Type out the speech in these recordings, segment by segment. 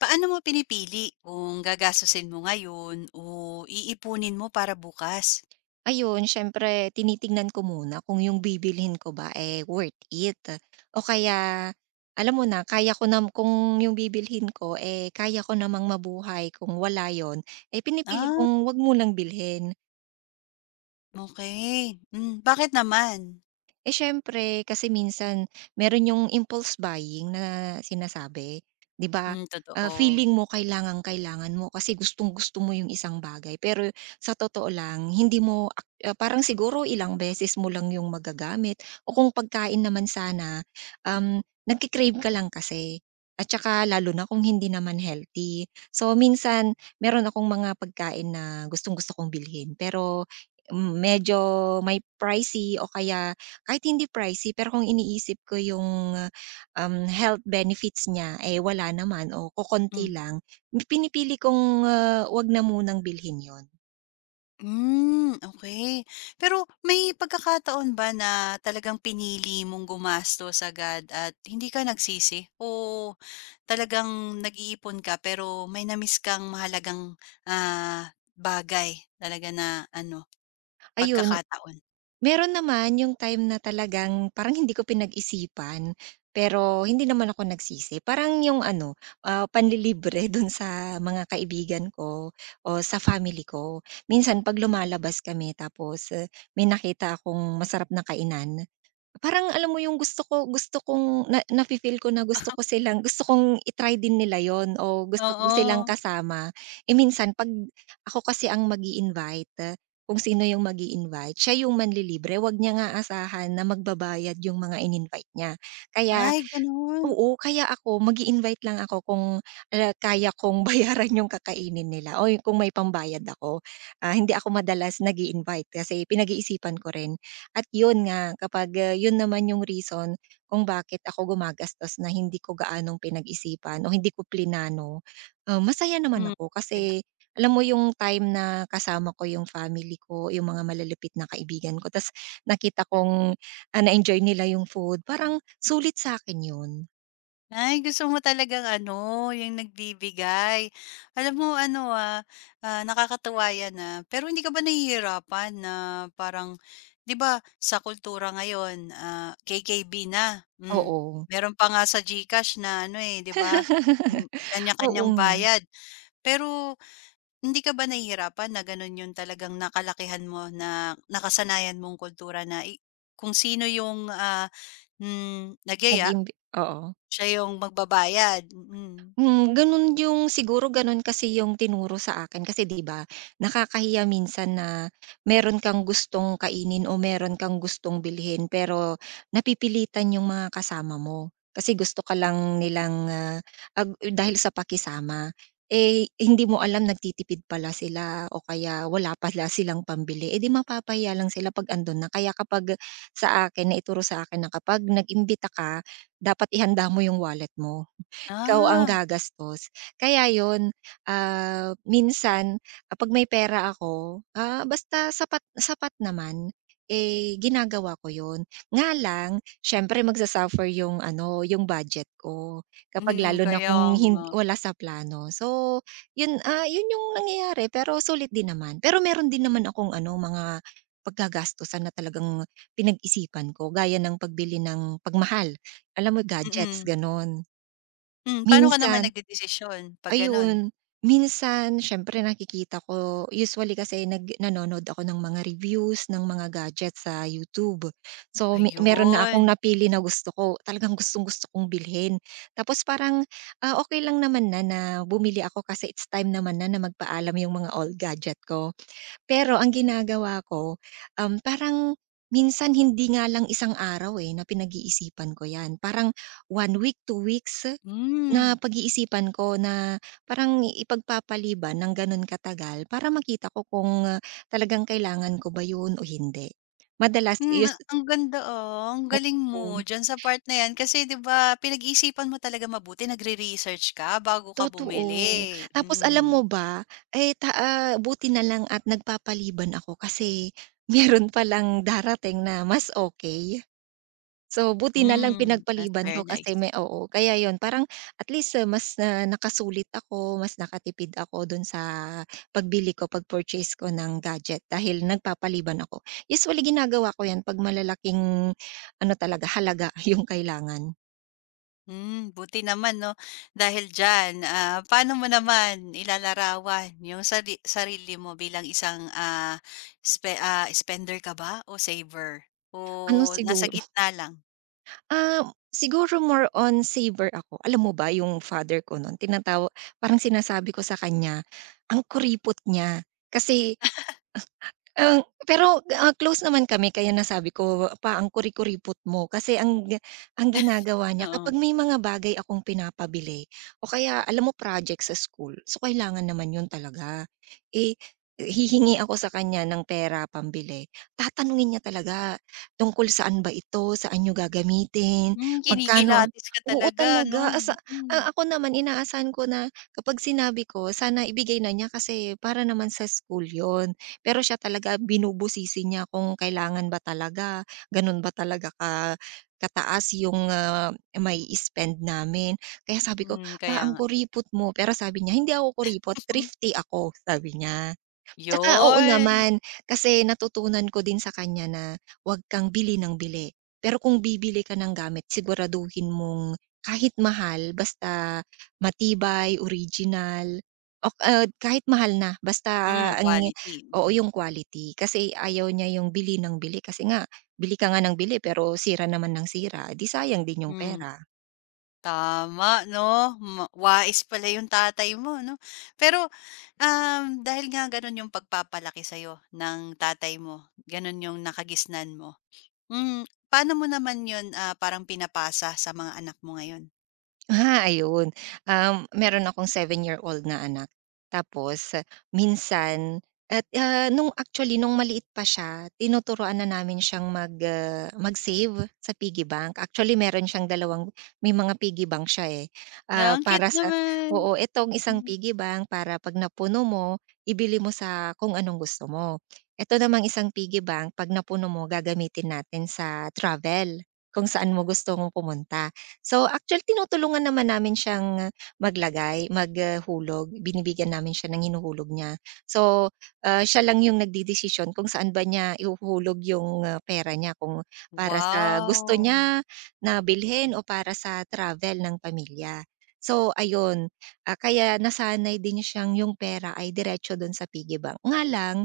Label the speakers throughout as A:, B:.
A: Paano mo pinipili kung gagastusin mo ngayon o iipunin mo para bukas?
B: Ayun, siyempre tinitingnan ko muna kung yung bibilhin ko ba, eh, worth it o kaya alam mo na, kaya ko nam kung yung bibilhin ko, eh, kaya ko namang mabuhay kung wala yun, eh, pinipili
A: Ah,
B: kong 'wag mo lang bilhin.
A: okay. Bakit naman?
B: Eh, siyempre kasi minsan meron yung impulse buying na sinasabi, 'di ba?
A: Totoo.
B: Feeling mo kailangang-kailangan mo kasi gustong-gusto mo yung isang bagay, pero sa totoo lang hindi mo parang siguro ilang beses mo lang yung magagamit o kung pagkain naman sana, um, nagke-crave ka lang kasi at saka lalo na kung hindi naman healthy. So, minsan meron akong mga pagkain na gustong-gusto kong bilhin pero medyo may pricey o kaya kahit hindi pricey, pero kung iniisip ko yung, ah, health benefits niya, eh, wala naman o kokonti
A: Hmm.
B: lang, pinipili kong, 'wag na munang bilhin 'yun.
A: Okay. Pero may pagkakataon ba na talagang pinili mong gumastos agad at hindi ka nagsisi, o talagang nag-iipon ka pero may na kang mahalagang, ah, bagay talaga na ano,
B: Ayun,
A: pagkakataon?
B: meron naman yung time na talagang parang hindi ko pinag-isipan, pero hindi naman ako nagsisi. Parang yung ano, panlilibre dun sa mga kaibigan ko o sa family ko. Minsan 'pag lumalabas kami tapos, may nakita akong masarap na kainan. Parang alam mo yung gusto ko gusto kong na nafi-feel ko na gusto ko silang gusto kong din nila yon o gusto ko silang
A: Oo.
B: kasama. Eh, minsan 'pag ako kasi ang mag invite, kung sino yung mag invite siya yung manlilibre, 'wag niya nga asahan na magbabayad yung mga in-invite niya. Kaya.
A: Ay, gano'n.
B: Oo, kaya ako mag-i-invite lang ako kung, kaya kong bayaran yung kakainin nila o kung may pambayad ako. Hindi ako madalas nag-i-invite kasi pinag-iisipan ko rin at yun nga kapag, yun naman yung reason kung bakit ako gumagastos na hindi ko gaanong pinag-isipan o hindi ko plinano, masaya naman
A: Hmm,
B: ako
A: kaya
B: kasi alam mo yung time na kasama ko yung family ko, yung mga malalapit na kaibigan ko ta's nakita kong, na-enjoy nila yung food, parang sulit sa'kin yun.
A: ay gusto mo talagang ano, yung nagbibigay. Alam mo ano, nakakatuwa yan, pero hindi ka ba nahihirapan na parang 'di ba sa kultura ngayon, KKB na, hmm.
B: Oo.
A: Meron pa nga sa GCash na ano, eh, 'di ba, hmm,
B: Oo
A: kanya-kanyang
B: nga,
A: bayad. Pero hindi ka ba nahihirapan na gano'n yung talagang nakalakihan mo na nakasanayan mong kultura na i kung sino yung, hmm, nagyaya
B: nag-imbi oo.
A: siya yung magbabayad, mm.
B: Gano'n yung siguro gano'n kasi yung tinuro sa akin kasi 'di ba, nakakahiya minsan na meron kang gustong kainin o meron kang gustong bilhin pero napipilitan yung mga kasama mo. Kasi gusto ka lang nilang, ah, ag dahil sa pakisama. Eh, hindi mo alam nagtitipid pala sila o kaya wala pala silang pambili, eh, 'di mapapahiya lang sila 'pag andun na. Kaya kapag sa akin, naituro sa akin na kapag nag-imbita ka, dapat ihanda mo yung wallet mo. Ikaw ang
A: Ah,
B: gagastos. Kaya 'yun, minsan kapag may pera ako, basta sapat sapat naman, eh, ginagawa ko 'yun. Nga lang siyempre 'yung ano, 'yung budget ko kapag
A: mm,
B: lalo na
A: kaya
B: kung
A: nga,
B: hindi wala sa plano. So 'yun, 'yun 'yung nangyayari pero sulit din naman. Pero meron din naman akong ano, mga paggagastusan na talagang pinag-isipan ko gaya ng pagbili ng pagmahal, alam mo gadgets
A: mm.
B: gano'n.
A: Hmm, paano ka naman
B: Minsan.
A: nagdedesisyon 'pag gano'n?
B: Ayun, minsan siyempre nakikita ko usually kasi nanonood ako ng mga reviews ng mga gadgets sa YouTube. So, meron na akong
A: Ayun,
B: napili na gusto ko, talagang gustong-gusto kong bilhin. Tapos parang, okey lang naman na na bumili ako kasi it's time naman na na magpaalam yung mga old gadget ko. Pero ang ginagawa ko, parang minsan hindi nga lang isang araw, eh, na pinag-iisipan ko 'yan. Parang 1 week, 2 weeks. Na
A: hmm.
B: pag-iisipan ko na parang ipagpapaliban ng gano'n katagal para makita ko kung, talagang kailangan ko ba 'yun o hindi. Madalas
A: Hmm, ang ganda, ang galing mo
B: oo,
A: diyan sa part na 'yan kasi 'di ba pinag-isipan mo talaga mabuti, nagre-research ka bago ka bumili,
B: totoo. Tapos alam
A: mm.
B: mo ba, eh, buti na lang at nagpapaliban ako kasi meron palang darating na mas okay. So, buti na lang
A: Hmm, that's
B: pinagpaliban
A: very
B: ko kasi
A: nice.
B: oo, kaya yon parang at least, mas na nakasulit ako, mas nakatipid ako do'n sa pagbili ko, pag-purchase ko ng gadget dahil nagpapaliban ako. Usually ginagawa ko 'yan 'pag malalaking ano talaga, halaga 'yung kailangan.
A: Hmm, buti naman 'no. Dahil diyan, paano mo naman ilalarawan yung sari sarili mo bilang isang, spender ka ba o saver? O
B: Ano
A: nasa
B: siguro,
A: gitna lang?
B: ah, siguro more on saver ako. Alam mo ba 'yung father ko no'n tinatawa parang sinasabi ko sa kanya, ang kuripot niya kasi. Pero, close naman kami kaya nasabi ko pa ang kuri-kuripot mo kasi ang ginagawa niya
A: Oo.
B: kapag may mga bagay akong pinapabili o kaya alam mo project sa school, so kailangan naman 'yun talaga. Eh, hihingi ako sa kanya ng pera pambili, tatanungin niya talaga tungkol saan ba ito, saan niyo gagamitin,
A: Hmm,
B: magkano ang.
A: kinikilatis ka
B: Oo
A: talaga 'no?
B: talaga, asa
A: Mm.
B: a ako naman inaasahan ko na kapag sinabi ko sana ibigay na niya kasi para naman sa school 'yun. Pero siya talaga binubusisi niya kung kailangan ba talaga, gano'n ba talaga kataas yung, mai-spend namin. Kaya sabi ko,
A: Hmm,
B: "Pa,
A: kaya
B: ang
A: nga.
B: kuripot mo." Pero sabi niya, "Hindi ako kuripot, thrifty ako," sabi niya. Tsaka oo
A: Yun.
B: naman, kasi natutunan ko din sa kanya na 'wag kang bili ng bili. Pero kung bibili ka ng gamit siguraduhin mong kahit mahal basta matibay, original, o kahit mahal na basta
A: Hmm,
B: ang
A: quality.
B: oo,
A: Mm.
B: yung quality. Kasi ayaw niya yung bili ng bili kasi nga bili ka nga ng bili pero sira naman ng sira, eh, di sayang din yung
A: Hmm.
B: pera.
A: Tama 'no, ma wais pala yung tatay mo 'no. Pero, dahil nga gano'n yung pagpapalaki sa'yo ng tatay mo, gano'n yung nakagisnan mo, hmm, paano mo naman 'yun, parang pinapasa sa mga anak mo ngayon?
B: Ayun. Meron akong 7-year-old na anak. Tapos minsan nung actually nung maliit pa siya tinuturuan na namin siyang mag-save sa piggy bank. Actually meron siyang dalawang may mga piggy bank siya, eh.
A: Ah, ang
B: Para
A: cute
B: sa,
A: naman.
B: oo. Itong isang
A: Hmm.
B: piggy bank para 'pag napuno mo, ibili mo sa kung anong gusto mo. Ito namang isang piggy bank 'pag napuno mo gagamitin natin sa travel, kung saan mo gusto mong pumunta. So, actually tinutulungan naman namin siyang maglagay, maghulog. Binibigyan namin siya ng hinuhulog niya. So, siya lang yung nagdedesisyon kung saan ba niya ihuhulog yung, pera niya kung para sa gusto
A: Wow!
B: niya na bilhin o para sa travel ng pamilya. So ayun, kaya nasanay din siyang yung pera ay diretso dun sa piggy bank. Nga lang,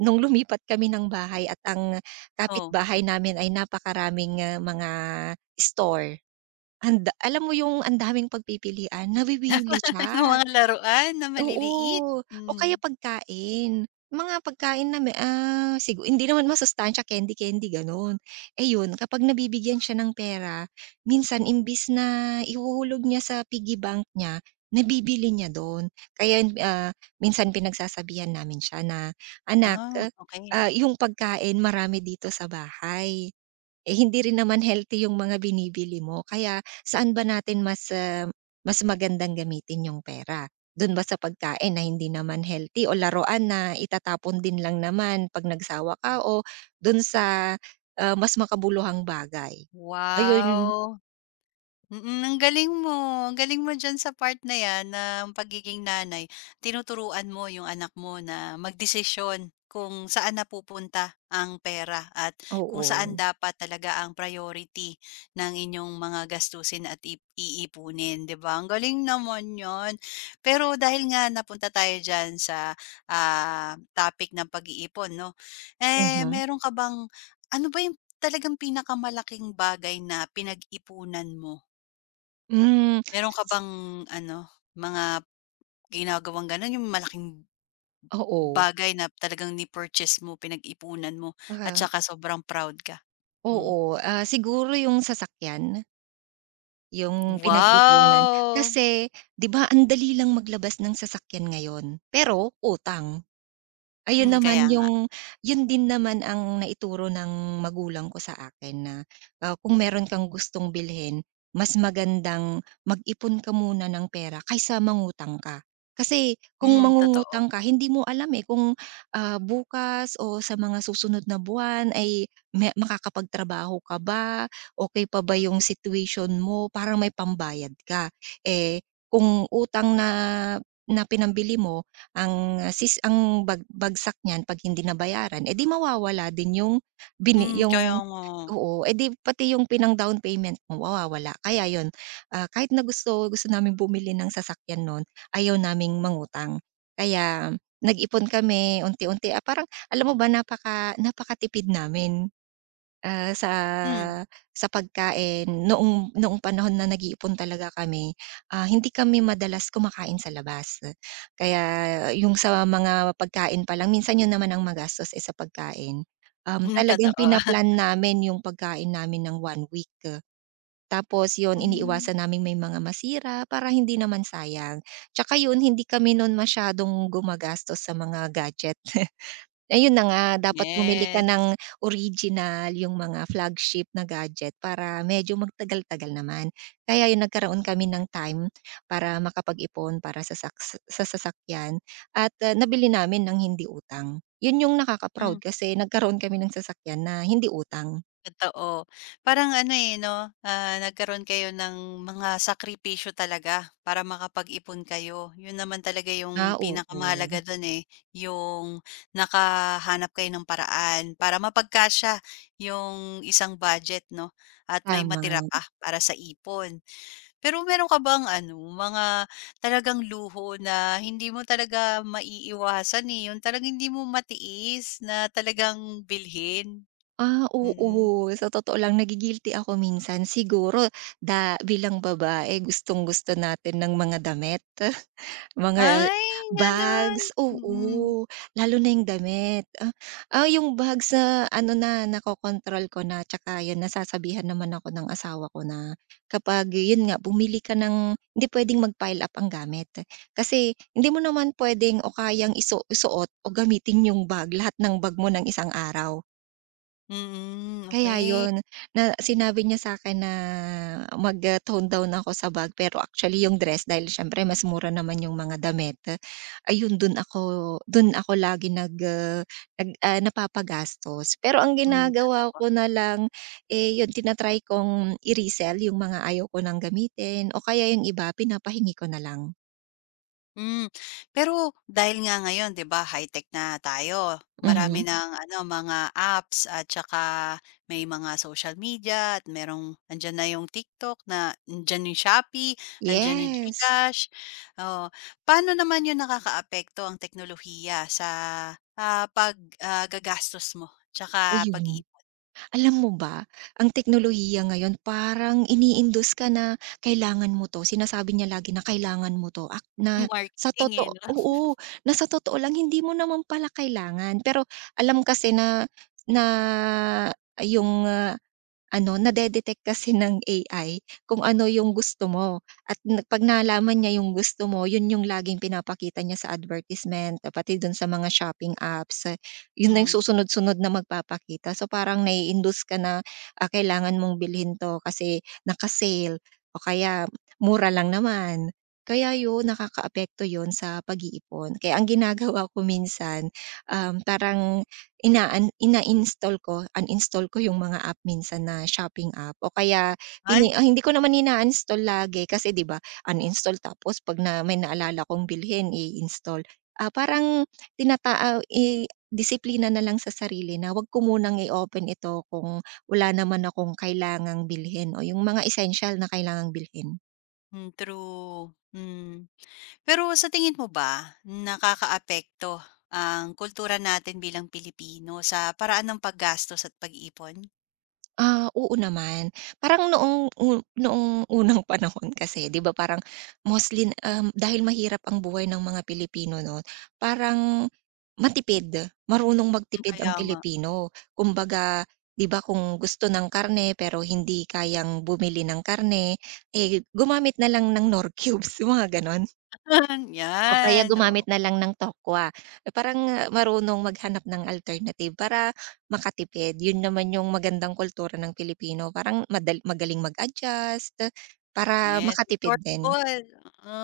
B: nung lumipat kami ng bahay at ang
A: Oh,
B: kapitbahay namin ay napakaraming, mga store. Alam mo yung ang daming pagpipilian, nawiwili
A: ng
B: siya,
A: mga laruan na maliliit?
B: oo. O kaya
A: Hmm.
B: pagkain, mga pagkain na may, siguro hindi naman masustansiya, candy-candy gano'n. Eh, yun kapag nabibigyan siya ng pera, minsan imbis na ihuhulog niya sa piggy bank niya, nabibili niya dun. Kaya, minsan pinagsasabihan namin siya na, "Anak,
A: Ah, okay.
B: yung pagkain marami dito sa bahay." Eh, hindi rin naman healthy yung mga binibili mo kaya saan ba natin mas, mas magandang gamitin yung pera? Dun ba sa pagkain na hindi naman healthy o laruan na itatapon din lang naman 'pag nagsawa ka o dun sa, mas makabuluhang bagay? Ayun,
A: Wow! Mm, ang galing mo. Ang galing mo diyan sa part na 'yan ng pagiging nanay. Tinuturuan mo yung anak mo na magdesisyon kung saan napupunta ang pera at kung saan
B: oo.
A: dapat talaga ang priority ng inyong mga gastusin at ip- iipunin, 'di ba? Ang galing naman 'yon. Pero dahil nga napunta tayo diyan sa topic ng pag-iipon, no? Eh,
B: Mhm.
A: meron ka bang ano ba yung talagang pinakamalaking bagay na pinag-ipunan mo.
B: Hmm,
A: Meron ka bang ano, mga ginagawang gano'n, yung malaking
B: oo.
A: bagay na talagang ni-purchase mo, pinag-ipunan mo at
B: Baka
A: saka sobrang proud ka? Hmm.
B: oo, siguro yung sasakyan? Yung pinag-ipunan.
A: Wow!
B: Kasi 'di ba ang dali lang maglabas ng sasakyan ngayon, pero utang. Ayun
A: Hmm,
B: naman
A: kaya nga.
B: yung yun din naman ang naituro ng magulang ko sa akin na, kung meron kang gustong bilhin, mas magandang mag-ipon ka muna ng pera kaysa mangutang ka. Kasi kung
A: Hmm, totoo.
B: mangungutang ka hindi mo alam, eh, kung, bukas o sa mga susunod na buwan ay makakapagtrabaho ka ba, okey pa ba yung situation mo para may pambayad ka. Eh, kung utang na na pinambili mo ang ah, sis ang bag bagsak niyan 'pag hindi nabayaran, eh, 'di mawawala din yung bini
A: Hmm, kaya
B: yung
A: nga.
B: oo, eh, 'di pati yung pinang-down payment mo mawawala. Kaya yun, kahit na gusto gusto naming bumili ng sasakyan non ayaw naming mangutang. Kaya nag-ipon kami unti-unti, parang alam mo ba napakatipid namin. Ah, sa
A: Hmm.
B: sa pagkain noong noong panahon na nag-iipon talaga kami, hindi kami madalas kumakain sa labas. Kaya yung sa mga pagkain pa lang minsan yun naman ang magastos, eh, sa pagkain.
A: Hmm,
B: Talagang
A: totoo.
B: pina namin yung pagkain namin ng 1 week. Tapos yun
A: Hmm,
B: iniiwasan namin may mga masira para hindi naman sayang. Tsaka yun hindi kami nun masyadong gumagastos sa mga gadget. Ayun na nga, dapat bumili ka ng
A: yes.
B: original, yung mga flagship na gadget para medyo magtagal-tagal naman. Kaya yun nagkaroon kami ng time para makapag-ipon para sa saks sa sasakyan at, nabili namin ng hindi utang. Yun yung
A: Hmm.
B: nakaka-proud kasi nagkaroon kami ng sasakyan na hindi utang.
A: Totoo. Parang ano, eh, 'no, nagkaroon kayo ng mga sakripisyo talaga para makapag-ipon kayo. 'Yun naman talaga yung
B: Ah, oo,
A: pinakamahalaga dun, eh, yung nakahanap kayo ng paraan para mapagkasya yung isang budget, 'no, at may
B: tama.
A: matira pa para sa ipon. Pero meron ka bang ano, mga talagang luho na hindi mo talaga maiiwasan, eh, yung talagang hindi mo matiis na talagang bilhin?
B: Ah,
A: Mm.
B: oo, sa totoo lang ako minsan. Siguro bilang babae gustong-gusto natin ng mga damit. Mga
A: Ay, gano'n.
B: bags,
A: Mm.
B: oo, lalo na yung damit. Yung bags na ano na, nakokontrol ko na tsaka yun nasasabihan naman ako ng asawa ko na kapag yun nga, bumili ka ng hindi puwedeng mag-pile up ang gamit. Kasi hindi mo naman pwedeng o kayang isu isuot o gamitin yung bag, lahat ng bag mo ng isang araw.
A: Mm,
B: Kaya
A: okey.
B: yun, na sinabi niya sa akin na tone down ako sa bag pero actually yung dress dahil siyempre mas mura naman yung mga damit, ayun dun ako lagi napapagastos. Pero ang
A: Hmm,
B: ginagawa
A: totoo.
B: ko na lang, eh, yun tina-try kong i-resell yung mga ayaw ko nang gamitin o kaya yung iba pinapahingi ko na lang.
A: Hmm. Pero dahil nga ngayon 'di ba high-tech na tayo, marami
B: Mhm,
A: ng ano, mga apps at saka may mga social media at merong andiyan na yung TikTok na andiyan yung Shopee, andiyan yung
B: yes,
A: GCash, oo. Paano naman yun nakakaapekto ang teknolohiya sa, ah, pag gagastos mo tsaka
B: ayun.
A: pag-iipon?
B: Alam mo ba, ang teknolohiya ngayon parang ini-induce ka na kailangan mo 'to, sinasabi niya lagi na kailangan mo 'to, na sa
A: Marketing, eh,
B: totoo
A: 'no?
B: oo, na sa totoo lang hindi mo naman pala kailangan. Pero alam kasi na na yung, ano, nade-detect kasi ng AI kung ano yung gusto mo at na 'pag nalaman niya yung gusto mo, yun yung laging pinapakita niya sa advertisement, eh, pati dun sa mga shopping apps, eh, yun na yung
A: Hmm.
B: susunod-sunod na magpapakita. So, parang nai-induce ka na, kailangan mong bilhin 'to kasi naka-sale o kaya mura lang naman. Kaya yun, nakakaapekto yun sa pag-iipon. Kaya ang ginagawa ko minsan, parang ina-install ko, uninstall ko yung mga app minsan na shopping app o kaya
A: Ay.
B: hindi ko naman ina install lagi kasi 'di ba, uninstall tapos 'pag na may naalala kong bilhin i-install. Parang i disiplina na lang sa sarili na 'wag ko munang i-open ito kung wala naman akong kailangang bilhin o yung mga essential na kailangang bilhin.
A: Hmm, true. Hmm. Pero sa tingin mo ba nakakaapekto ang kultura natin bilang Pilipino sa paraan ng paggastos at pag-ipon?
B: Ah, oo naman. Parang noong unang panahon kasi 'di ba parang mostly, dahil mahirap ang buhay ng mga Pilipino 'no, parang matipid, marunong
A: Hmm,
B: magtipid ang
A: kaya nga.
B: Pilipino. Kumbaga 'di ba kung gusto ng karne pero hindi kayang bumili ng karne, eh, gumamit na lang ng Knorr cubes, yung mga gano'n. O kaya
A: 'Yan, oo.
B: gumamit na lang ng tokwa. Eh, parang marunong maghanap ng alternative para makatipid. Yun naman yung magandang kultura ng Pilipino, parang magaling mag-adjust, para
A: Yes,
B: makatipid din.
A: resourceful, oo.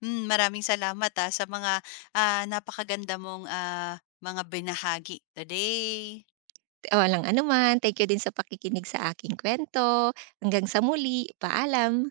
A: Hmm, maraming salamat, sa mga, napakaganda mong, mga binahagi today.
B: Walang anuman, thank you din sa pakikinig sa aking kwento. Hanggang sa muli, paalam.